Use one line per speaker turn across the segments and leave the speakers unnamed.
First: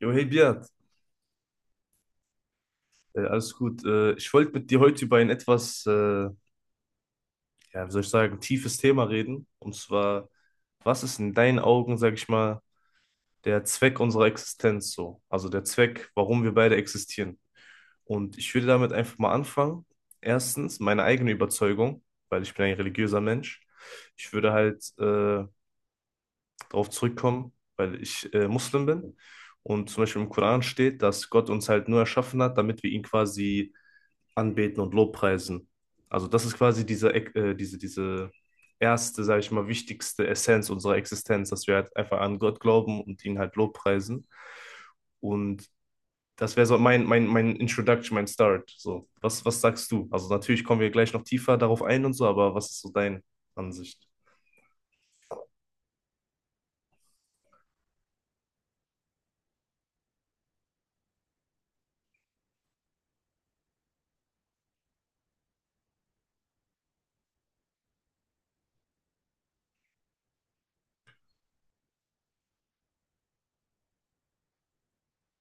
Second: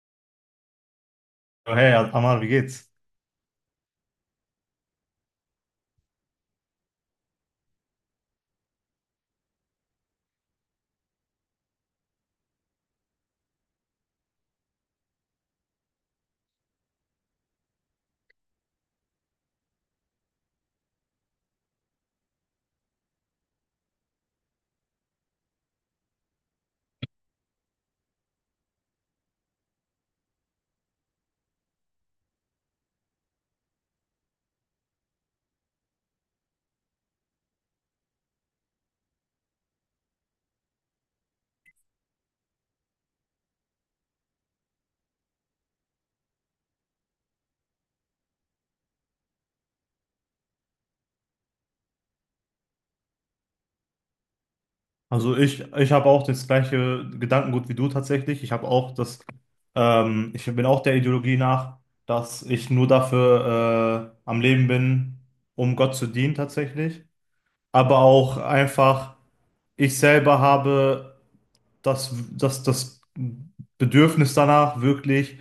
Jo, hey Beat,
Ja, hey, Amar, wie geht's?
alles gut. Ich wollte mit dir heute über ein etwas, ja, wie soll ich sagen, tiefes Thema reden. Und zwar, was ist in deinen Augen, sag ich mal, der Zweck unserer Existenz so? Also der Zweck, warum wir beide existieren. Und ich würde damit einfach mal anfangen. Erstens, meine eigene Überzeugung, weil ich bin ein religiöser Mensch. Ich würde halt darauf zurückkommen, weil ich Muslim bin und zum Beispiel im Koran steht, dass Gott uns halt nur erschaffen hat, damit wir ihn quasi anbeten und lobpreisen. Also das ist quasi diese erste, sage ich mal, wichtigste Essenz unserer Existenz, dass wir halt einfach an Gott glauben und ihn halt lobpreisen. Und das wäre so mein Introduction, mein Start. So, was sagst du? Also natürlich kommen wir gleich noch tiefer darauf ein und so, aber was ist so deine Ansicht?
Also ich habe auch das gleiche Gedankengut wie du tatsächlich. Ich habe auch ich bin auch der Ideologie nach, dass ich nur dafür am Leben bin, um Gott zu dienen tatsächlich. Aber auch einfach, ich selber habe das Bedürfnis danach, wirklich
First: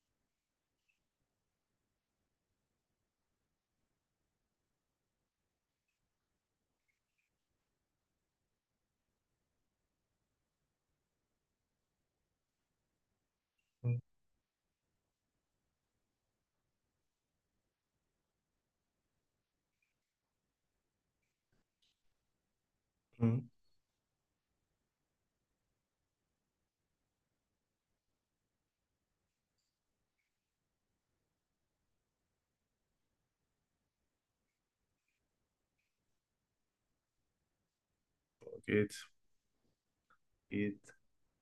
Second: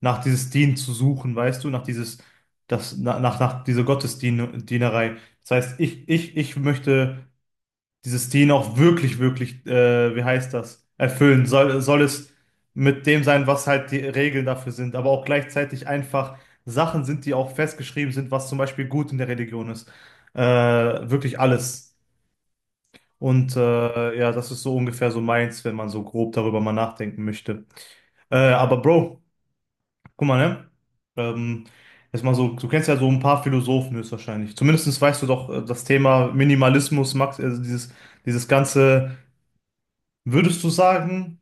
nach dieses Dienen zu suchen, weißt du, nach dieses, das, nach, nach, nach dieser Gottesdienerei. Das heißt, ich möchte dieses Ding auch wirklich, wirklich, wie heißt das, erfüllen. Soll es mit dem sein, was halt die Regeln dafür sind, aber auch gleichzeitig einfach Sachen sind, die auch festgeschrieben sind, was zum Beispiel gut in der Religion ist. Äh, Wirklich alles.
Mhm.
Und ja, das ist so ungefähr so meins, wenn man so grob darüber mal nachdenken möchte. Aber Bro, guck mal, ne? Ähm, Jetzt mal so, du kennst ja so ein paar Philosophen höchstwahrscheinlich. Zumindest weißt du doch das Thema Minimalismus, Max, also dieses
Geht,
ganze. Würdest du
geht.
sagen,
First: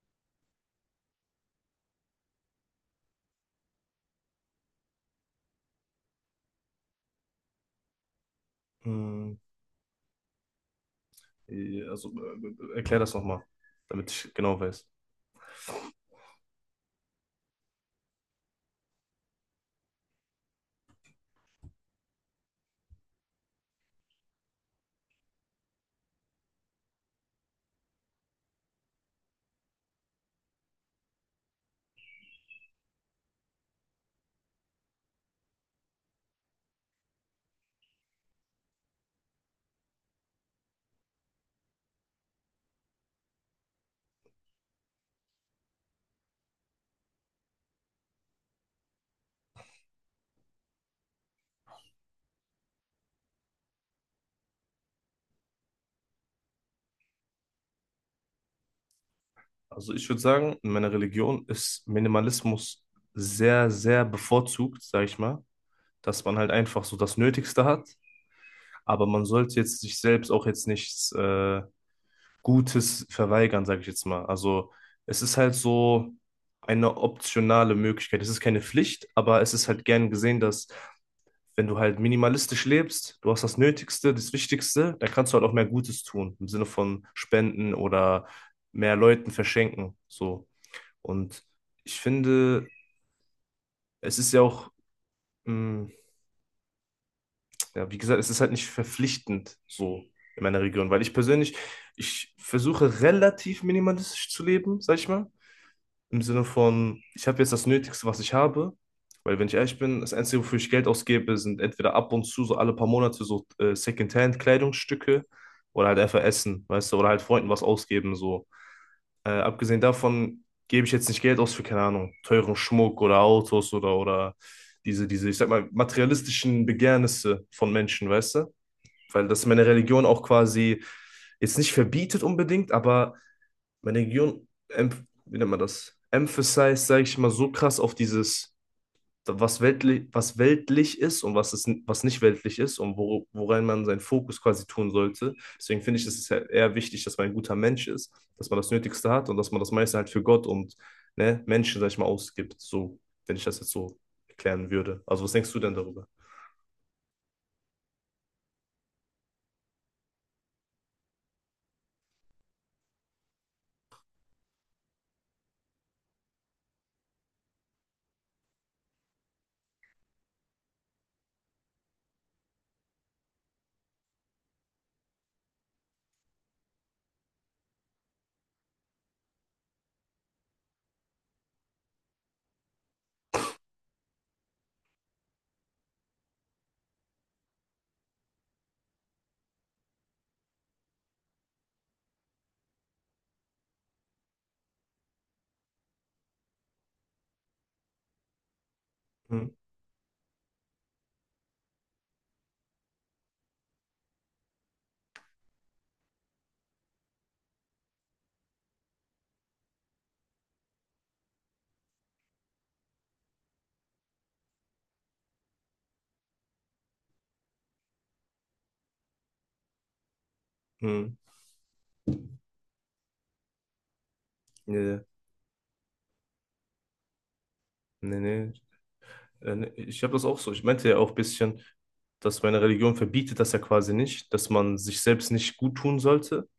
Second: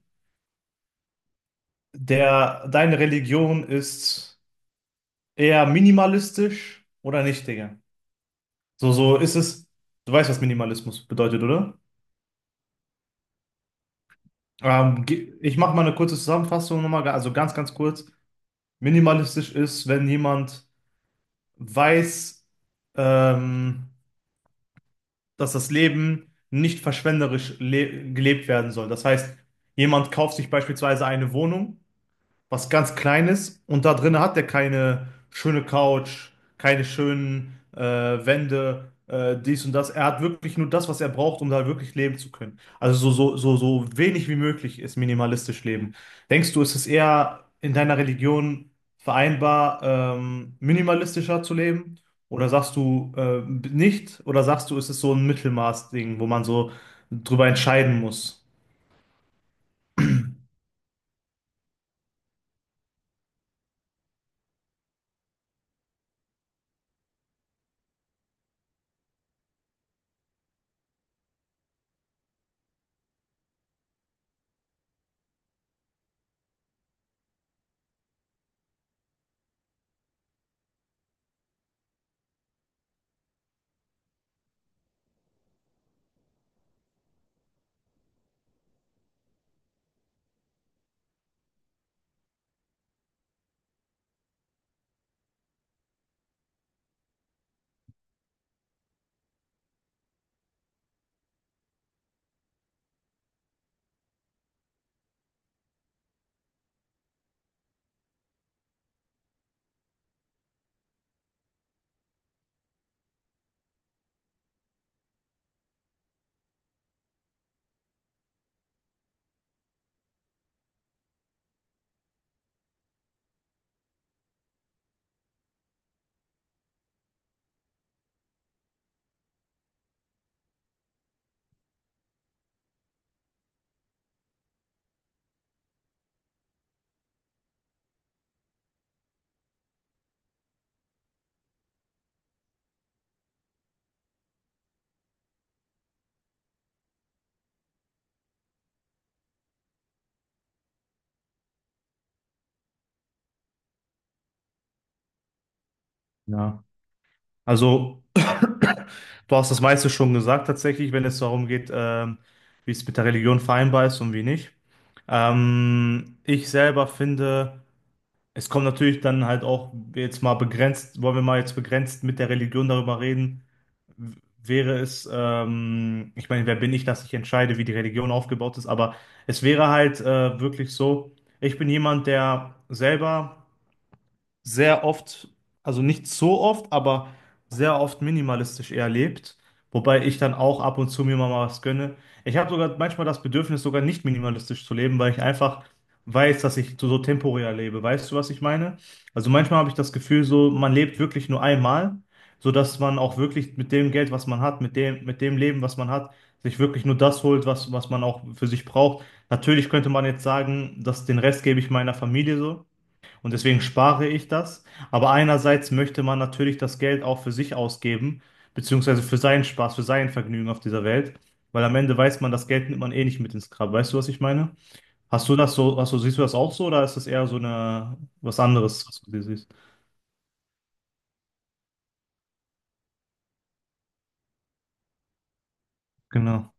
der, deine Religion ist eher minimalistisch oder nicht, Digga? So, so
Hm,
ist es. Du weißt, was Minimalismus bedeutet, oder?
ja, also erklär das nochmal, damit ich genau weiß.
Ich mache mal eine kurze Zusammenfassung nochmal, also ganz kurz. Minimalistisch ist, wenn jemand weiß, ähm, dass das Leben nicht verschwenderisch le gelebt werden soll. Das heißt, jemand kauft sich beispielsweise eine Wohnung, was ganz Kleines, und da drin hat er keine schöne Couch, keine schönen Wände, dies und das. Er hat wirklich nur das, was er braucht, um da wirklich leben zu können. Also so wenig wie möglich ist minimalistisch leben. Denkst du, ist es eher in deiner Religion vereinbar, minimalistischer zu leben? Oder sagst du nicht? Oder sagst du, ist es so ein Mittelmaß-Ding, wo man so drüber entscheiden muss?
Also ich würde sagen, in meiner Religion ist Minimalismus sehr, sehr bevorzugt, sage ich mal, dass man halt einfach so das Nötigste hat, aber man sollte jetzt sich selbst auch jetzt nichts Gutes verweigern, sage ich jetzt mal. Also es ist halt so eine optionale Möglichkeit. Es ist keine Pflicht, aber es ist halt gern gesehen, dass wenn du halt minimalistisch lebst, du hast das Nötigste, das Wichtigste, dann kannst du halt auch mehr Gutes tun, im Sinne von Spenden oder mehr Leuten verschenken, so. Und ich finde, es ist ja auch, mh, ja, wie gesagt, es ist halt nicht verpflichtend, so in meiner Region, weil ich persönlich, ich versuche relativ minimalistisch zu leben, sag ich mal. Im Sinne von, ich habe jetzt das Nötigste, was ich habe, weil wenn ich ehrlich bin, das Einzige, wofür ich Geld ausgebe, sind entweder ab und zu, so alle paar Monate, so Secondhand-Kleidungsstücke oder halt einfach Essen, weißt du, oder halt Freunden was ausgeben, so. Abgesehen davon gebe ich jetzt nicht Geld aus für, keine Ahnung, teuren Schmuck oder Autos oder diese, ich sag mal, materialistischen Begehrnisse von Menschen, weißt du? Weil das meine Religion auch quasi jetzt nicht verbietet unbedingt, aber meine Region, wie nennt man das? Emphasized, sage ich mal, so krass auf dieses, was weltlich ist und was nicht weltlich ist und woran man seinen Fokus quasi tun sollte. Deswegen finde ich, es ist halt eher wichtig, dass man ein guter Mensch ist, dass man das Nötigste hat und dass man das meiste halt für Gott und ne, Menschen, sage ich mal, ausgibt. So, wenn ich das jetzt so erklären würde. Also, was denkst du denn darüber?
Ja. Also du hast das meiste schon gesagt, tatsächlich, wenn es darum geht, wie es mit der Religion vereinbar ist und wie nicht. Ich selber finde, es kommt natürlich dann halt auch jetzt mal begrenzt, wollen wir mal jetzt begrenzt mit der Religion darüber reden, w- wäre es, ich meine, wer bin ich, dass ich entscheide, wie die Religion aufgebaut ist, aber es wäre halt wirklich so, ich bin jemand, der selber sehr oft, also nicht so oft, aber sehr oft minimalistisch eher lebt. Wobei ich dann auch ab und zu mir mal was gönne. Ich habe sogar manchmal das Bedürfnis, sogar nicht minimalistisch zu leben, weil ich einfach weiß, dass ich so, so temporär lebe. Weißt du, was ich meine? Also
Hm,
manchmal habe ich das Gefühl, so man lebt wirklich nur einmal, sodass man auch wirklich mit dem Geld, was man hat, mit dem Leben, was man hat, sich wirklich nur das holt, was, was man auch für sich braucht. Natürlich könnte man jetzt sagen, dass den Rest gebe ich meiner Familie so. Und deswegen spare ich das. Aber einerseits möchte man natürlich das Geld auch für sich ausgeben, beziehungsweise für seinen Spaß, für sein Vergnügen auf dieser Welt.
hm,
Weil am Ende weiß man, das Geld nimmt man eh nicht mit ins Grab. Weißt du, was ich meine?
nee,
Hast du das so, hast du, siehst du das auch so, oder ist das eher so eine,
nee,
was
nee.
anderes, was du siehst?
Ne, ich habe das auch so. Ich meinte ja auch ein bisschen, dass meine Religion verbietet das ja quasi nicht, dass man sich selbst nicht gut tun sollte,
Genau.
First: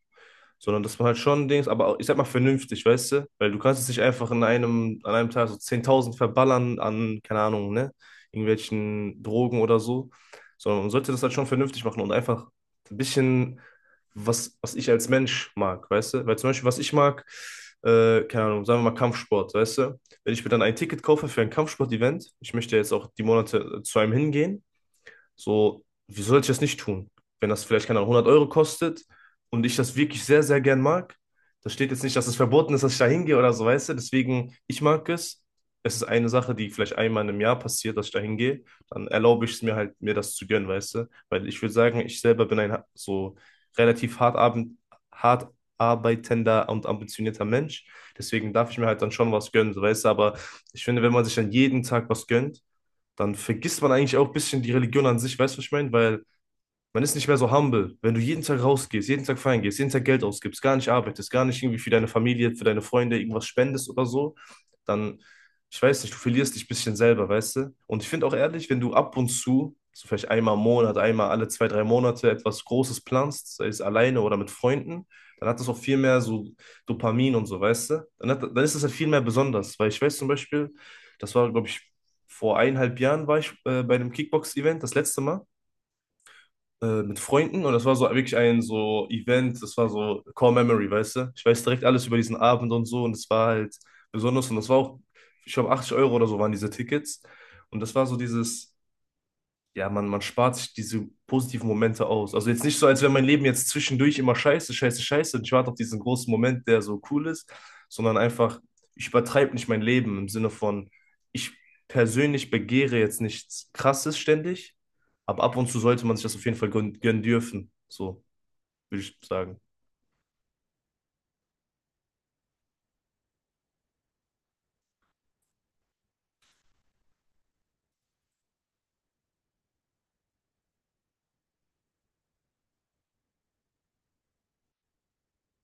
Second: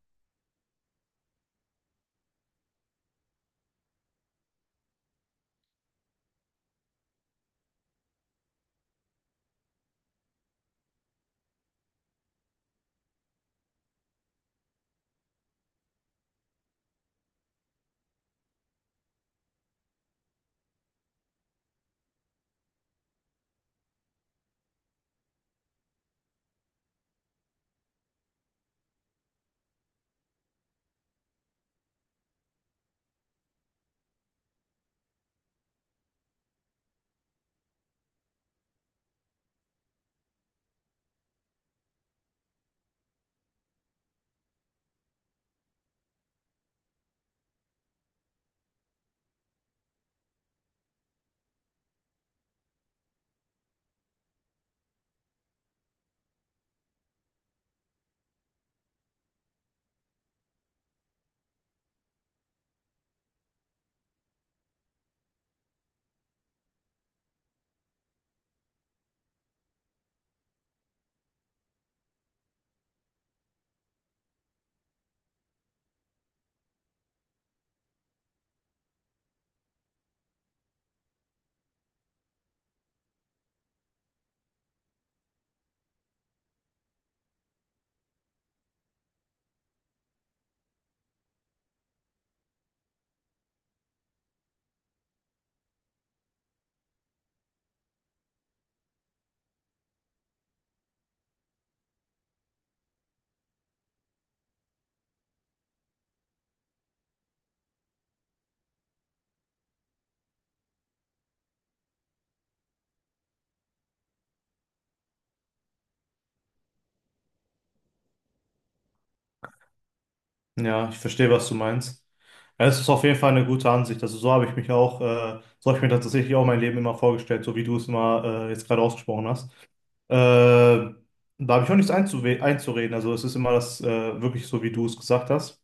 sondern das war halt schon Dings, aber ich sag mal vernünftig, weißt du? Weil du kannst es nicht einfach an einem Tag so 10.000 verballern an, keine Ahnung, ne? Irgendwelchen Drogen oder so, sondern man sollte das halt schon vernünftig machen und einfach ein bisschen, was ich als Mensch mag, weißt du? Weil zum Beispiel, was ich mag, keine Ahnung, sagen wir mal Kampfsport, weißt du? Wenn ich mir dann ein Ticket kaufe für ein Kampfsport-Event, ich möchte jetzt auch die Monate zu einem hingehen, so, wieso sollte ich das nicht tun? Wenn das vielleicht, keine Ahnung, 100 € kostet und ich das wirklich sehr, sehr gern mag, da steht jetzt nicht, dass es verboten ist, dass ich da hingehe oder so, weißt du? Deswegen, ich mag es. Es ist eine Sache, die vielleicht einmal im Jahr passiert, dass ich da hingehe. Dann erlaube ich es mir halt, mir das zu gönnen, weißt du? Weil ich würde sagen, ich selber bin so relativ hart arbeitender und ambitionierter Mensch. Deswegen darf ich mir halt dann schon was gönnen, so, weißt du? Aber ich finde, wenn man sich dann jeden Tag was gönnt, dann vergisst man eigentlich auch ein bisschen die Religion an sich, weißt du, was ich meine? Weil man ist nicht mehr so humble. Wenn du jeden Tag rausgehst, jeden Tag feiern gehst, jeden Tag Geld ausgibst, gar nicht arbeitest, gar nicht irgendwie für deine Familie, für deine Freunde irgendwas spendest oder so, dann, ich weiß nicht, du verlierst dich ein bisschen selber, weißt du? Und ich finde auch ehrlich, wenn du ab und zu, so vielleicht einmal im Monat, einmal alle zwei, drei Monate etwas Großes planst, sei es alleine oder mit Freunden, dann hat das auch viel mehr so Dopamin und so, weißt du? Dann ist das halt viel mehr besonders, weil ich weiß zum Beispiel, das war, glaube ich, vor 1,5 Jahren war ich bei einem Kickbox-Event, das letzte Mal mit Freunden und das war so wirklich ein so Event, das war so Core Memory, weißt du? Ich weiß direkt alles über diesen Abend und so und es war halt besonders und das war auch, ich glaube, 80 € oder so waren diese Tickets und das war so dieses ja, man spart sich diese positiven Momente aus. Also jetzt nicht so, als wäre mein Leben jetzt zwischendurch immer scheiße, scheiße, scheiße und ich warte auf diesen großen Moment, der so cool ist, sondern einfach, ich übertreibe nicht mein Leben im Sinne von, ich persönlich begehre jetzt nichts Krasses ständig, aber ab und zu sollte man sich das auf jeden Fall gönnen dürfen, so würde ich sagen.
Ja, ich verstehe, was du meinst. Ja, es ist auf jeden Fall eine gute Ansicht. Also so habe ich mich auch, so habe ich mir tatsächlich auch mein Leben immer vorgestellt, so wie du es immer jetzt gerade ausgesprochen hast. Äh, Da habe ich auch nichts einzureden. Also es ist immer das wirklich so, wie du es gesagt hast.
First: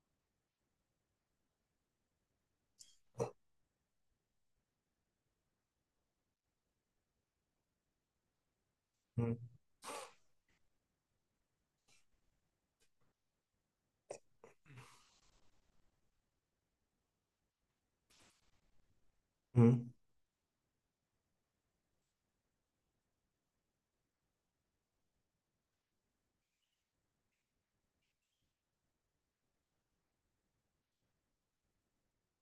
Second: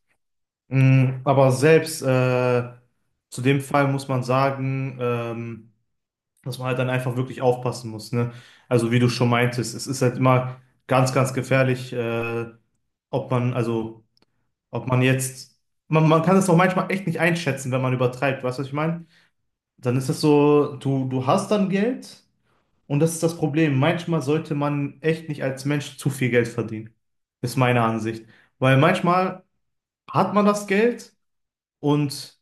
Mm, aber selbst zu dem Fall muss man sagen, dass man halt dann einfach wirklich aufpassen muss. Ne? Also wie du schon
Hm,
meintest, es ist halt immer ganz gefährlich, ob man, also ob man jetzt, man kann es auch manchmal echt nicht einschätzen, wenn man übertreibt, weißt du, was ich meine?
hm,
Dann ist es so, du hast dann Geld und das ist das Problem. Manchmal sollte man echt nicht als Mensch zu viel Geld verdienen, ist meine Ansicht. Weil manchmal hat man das Geld und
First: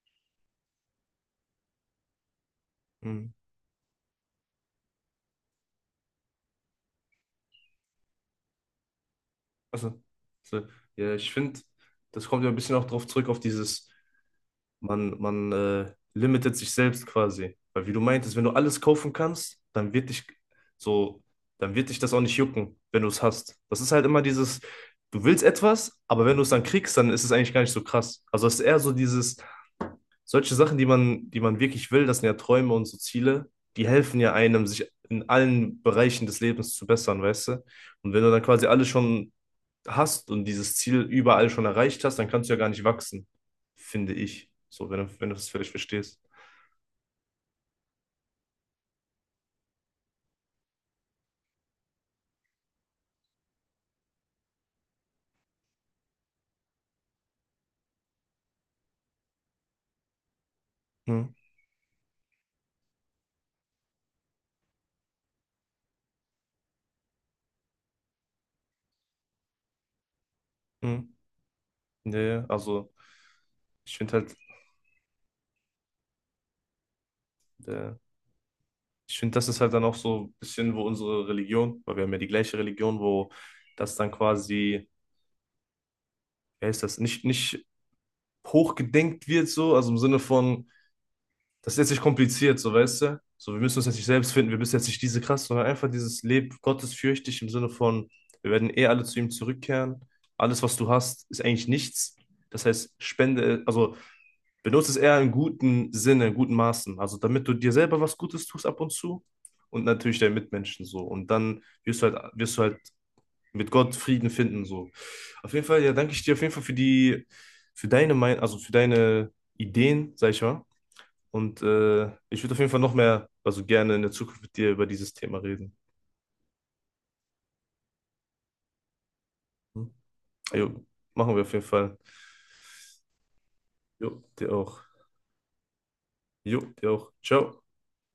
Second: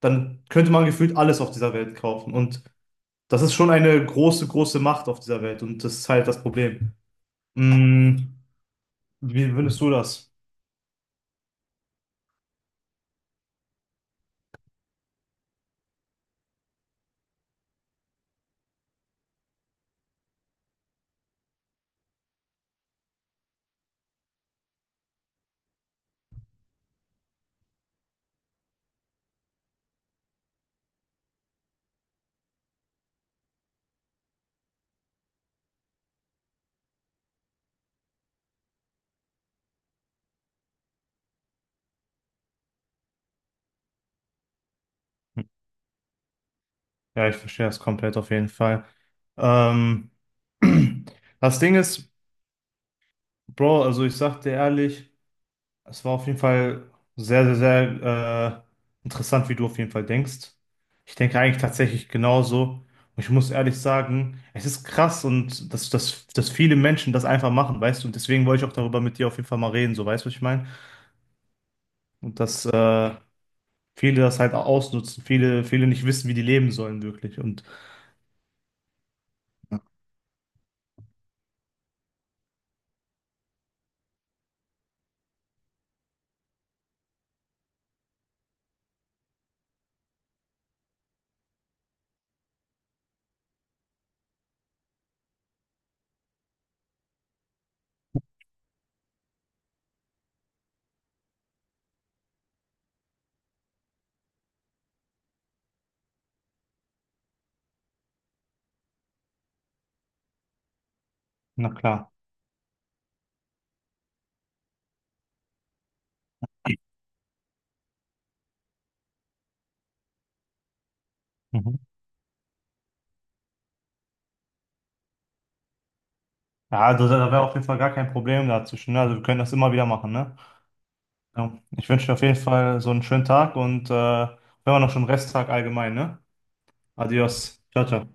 dann könnte man gefühlt alles auf dieser Welt kaufen. Und
hm.
das ist schon eine große Macht auf dieser Welt und das ist halt das Problem. Mm, wie findest du
Also,
das?
so, ja, ich finde, das kommt ja ein bisschen auch drauf zurück auf dieses Man limitet sich selbst quasi. Weil wie du meintest, wenn du alles kaufen kannst, so, dann wird dich das auch nicht jucken, wenn du es hast. Das ist halt immer dieses, du willst etwas, aber wenn du es dann kriegst, dann ist es eigentlich gar nicht so krass. Also es ist eher so dieses, solche Sachen, die man wirklich will, das sind ja Träume und so Ziele, die helfen ja einem, sich in allen Bereichen des Lebens zu bessern, weißt du? Und wenn du dann quasi alles schon hast und dieses Ziel überall schon erreicht hast, dann kannst du ja gar nicht wachsen, finde ich. So, wenn du das völlig verstehst.
Ja, ich verstehe das komplett auf jeden Fall. Ähm, Das Ding ist, Bro, also ich sag dir ehrlich, es war auf jeden Fall sehr interessant, wie du auf jeden Fall denkst. Ich
Hm,
denke eigentlich tatsächlich genauso. Und ich muss ehrlich sagen, es ist krass und dass viele Menschen das einfach machen, weißt du? Und deswegen wollte ich auch darüber mit dir auf jeden Fall mal reden, so, weißt du, was ich meine?
hm. Ja,
Und
ja,
dass
also ich finde
viele
halt,
das halt ausnutzen, viele nicht wissen, wie die leben sollen, wirklich. Und
äh, das ist halt dann auch so ein bisschen, wo unsere Religion, weil wir haben ja die gleiche Religion, wo das dann quasi, wie heißt das, nicht hochgedenkt wird, so, also im Sinne von, das ist jetzt nicht kompliziert, so weißt du? So, wir müssen uns jetzt nicht selbst finden, wir müssen jetzt nicht diese krass, sondern einfach dieses Leben gottesfürchtig im Sinne von, wir werden eh alle zu ihm zurückkehren. Alles, was du hast, ist eigentlich nichts. Das heißt, spende, also benutze es eher in guten Sinne, in guten Maßen. Also damit du dir selber was Gutes tust ab und zu und natürlich deinen Mitmenschen so. Und dann
na
wirst du
klar.
halt, mit Gott Frieden finden so. Auf jeden Fall, ja, danke ich dir auf jeden Fall für deine Meinung, also für deine Ideen, sag ich mal. Und
Mhm.
ich würde auf jeden Fall noch mehr, also gerne in der Zukunft mit dir über dieses Thema reden.
Ja, also da wäre auf jeden Fall gar kein Problem dazwischen, ne? Also wir können das immer wieder
Hm?
machen, ne?
Jo, machen wir auf
Ja.
jeden
Ich
Fall.
wünsche dir auf jeden Fall so einen schönen Tag und
Jo, dir
wenn
auch.
wir noch schon Resttag allgemein, ne?
Jo, dir auch. Ciao.
Adios. Ciao, ciao.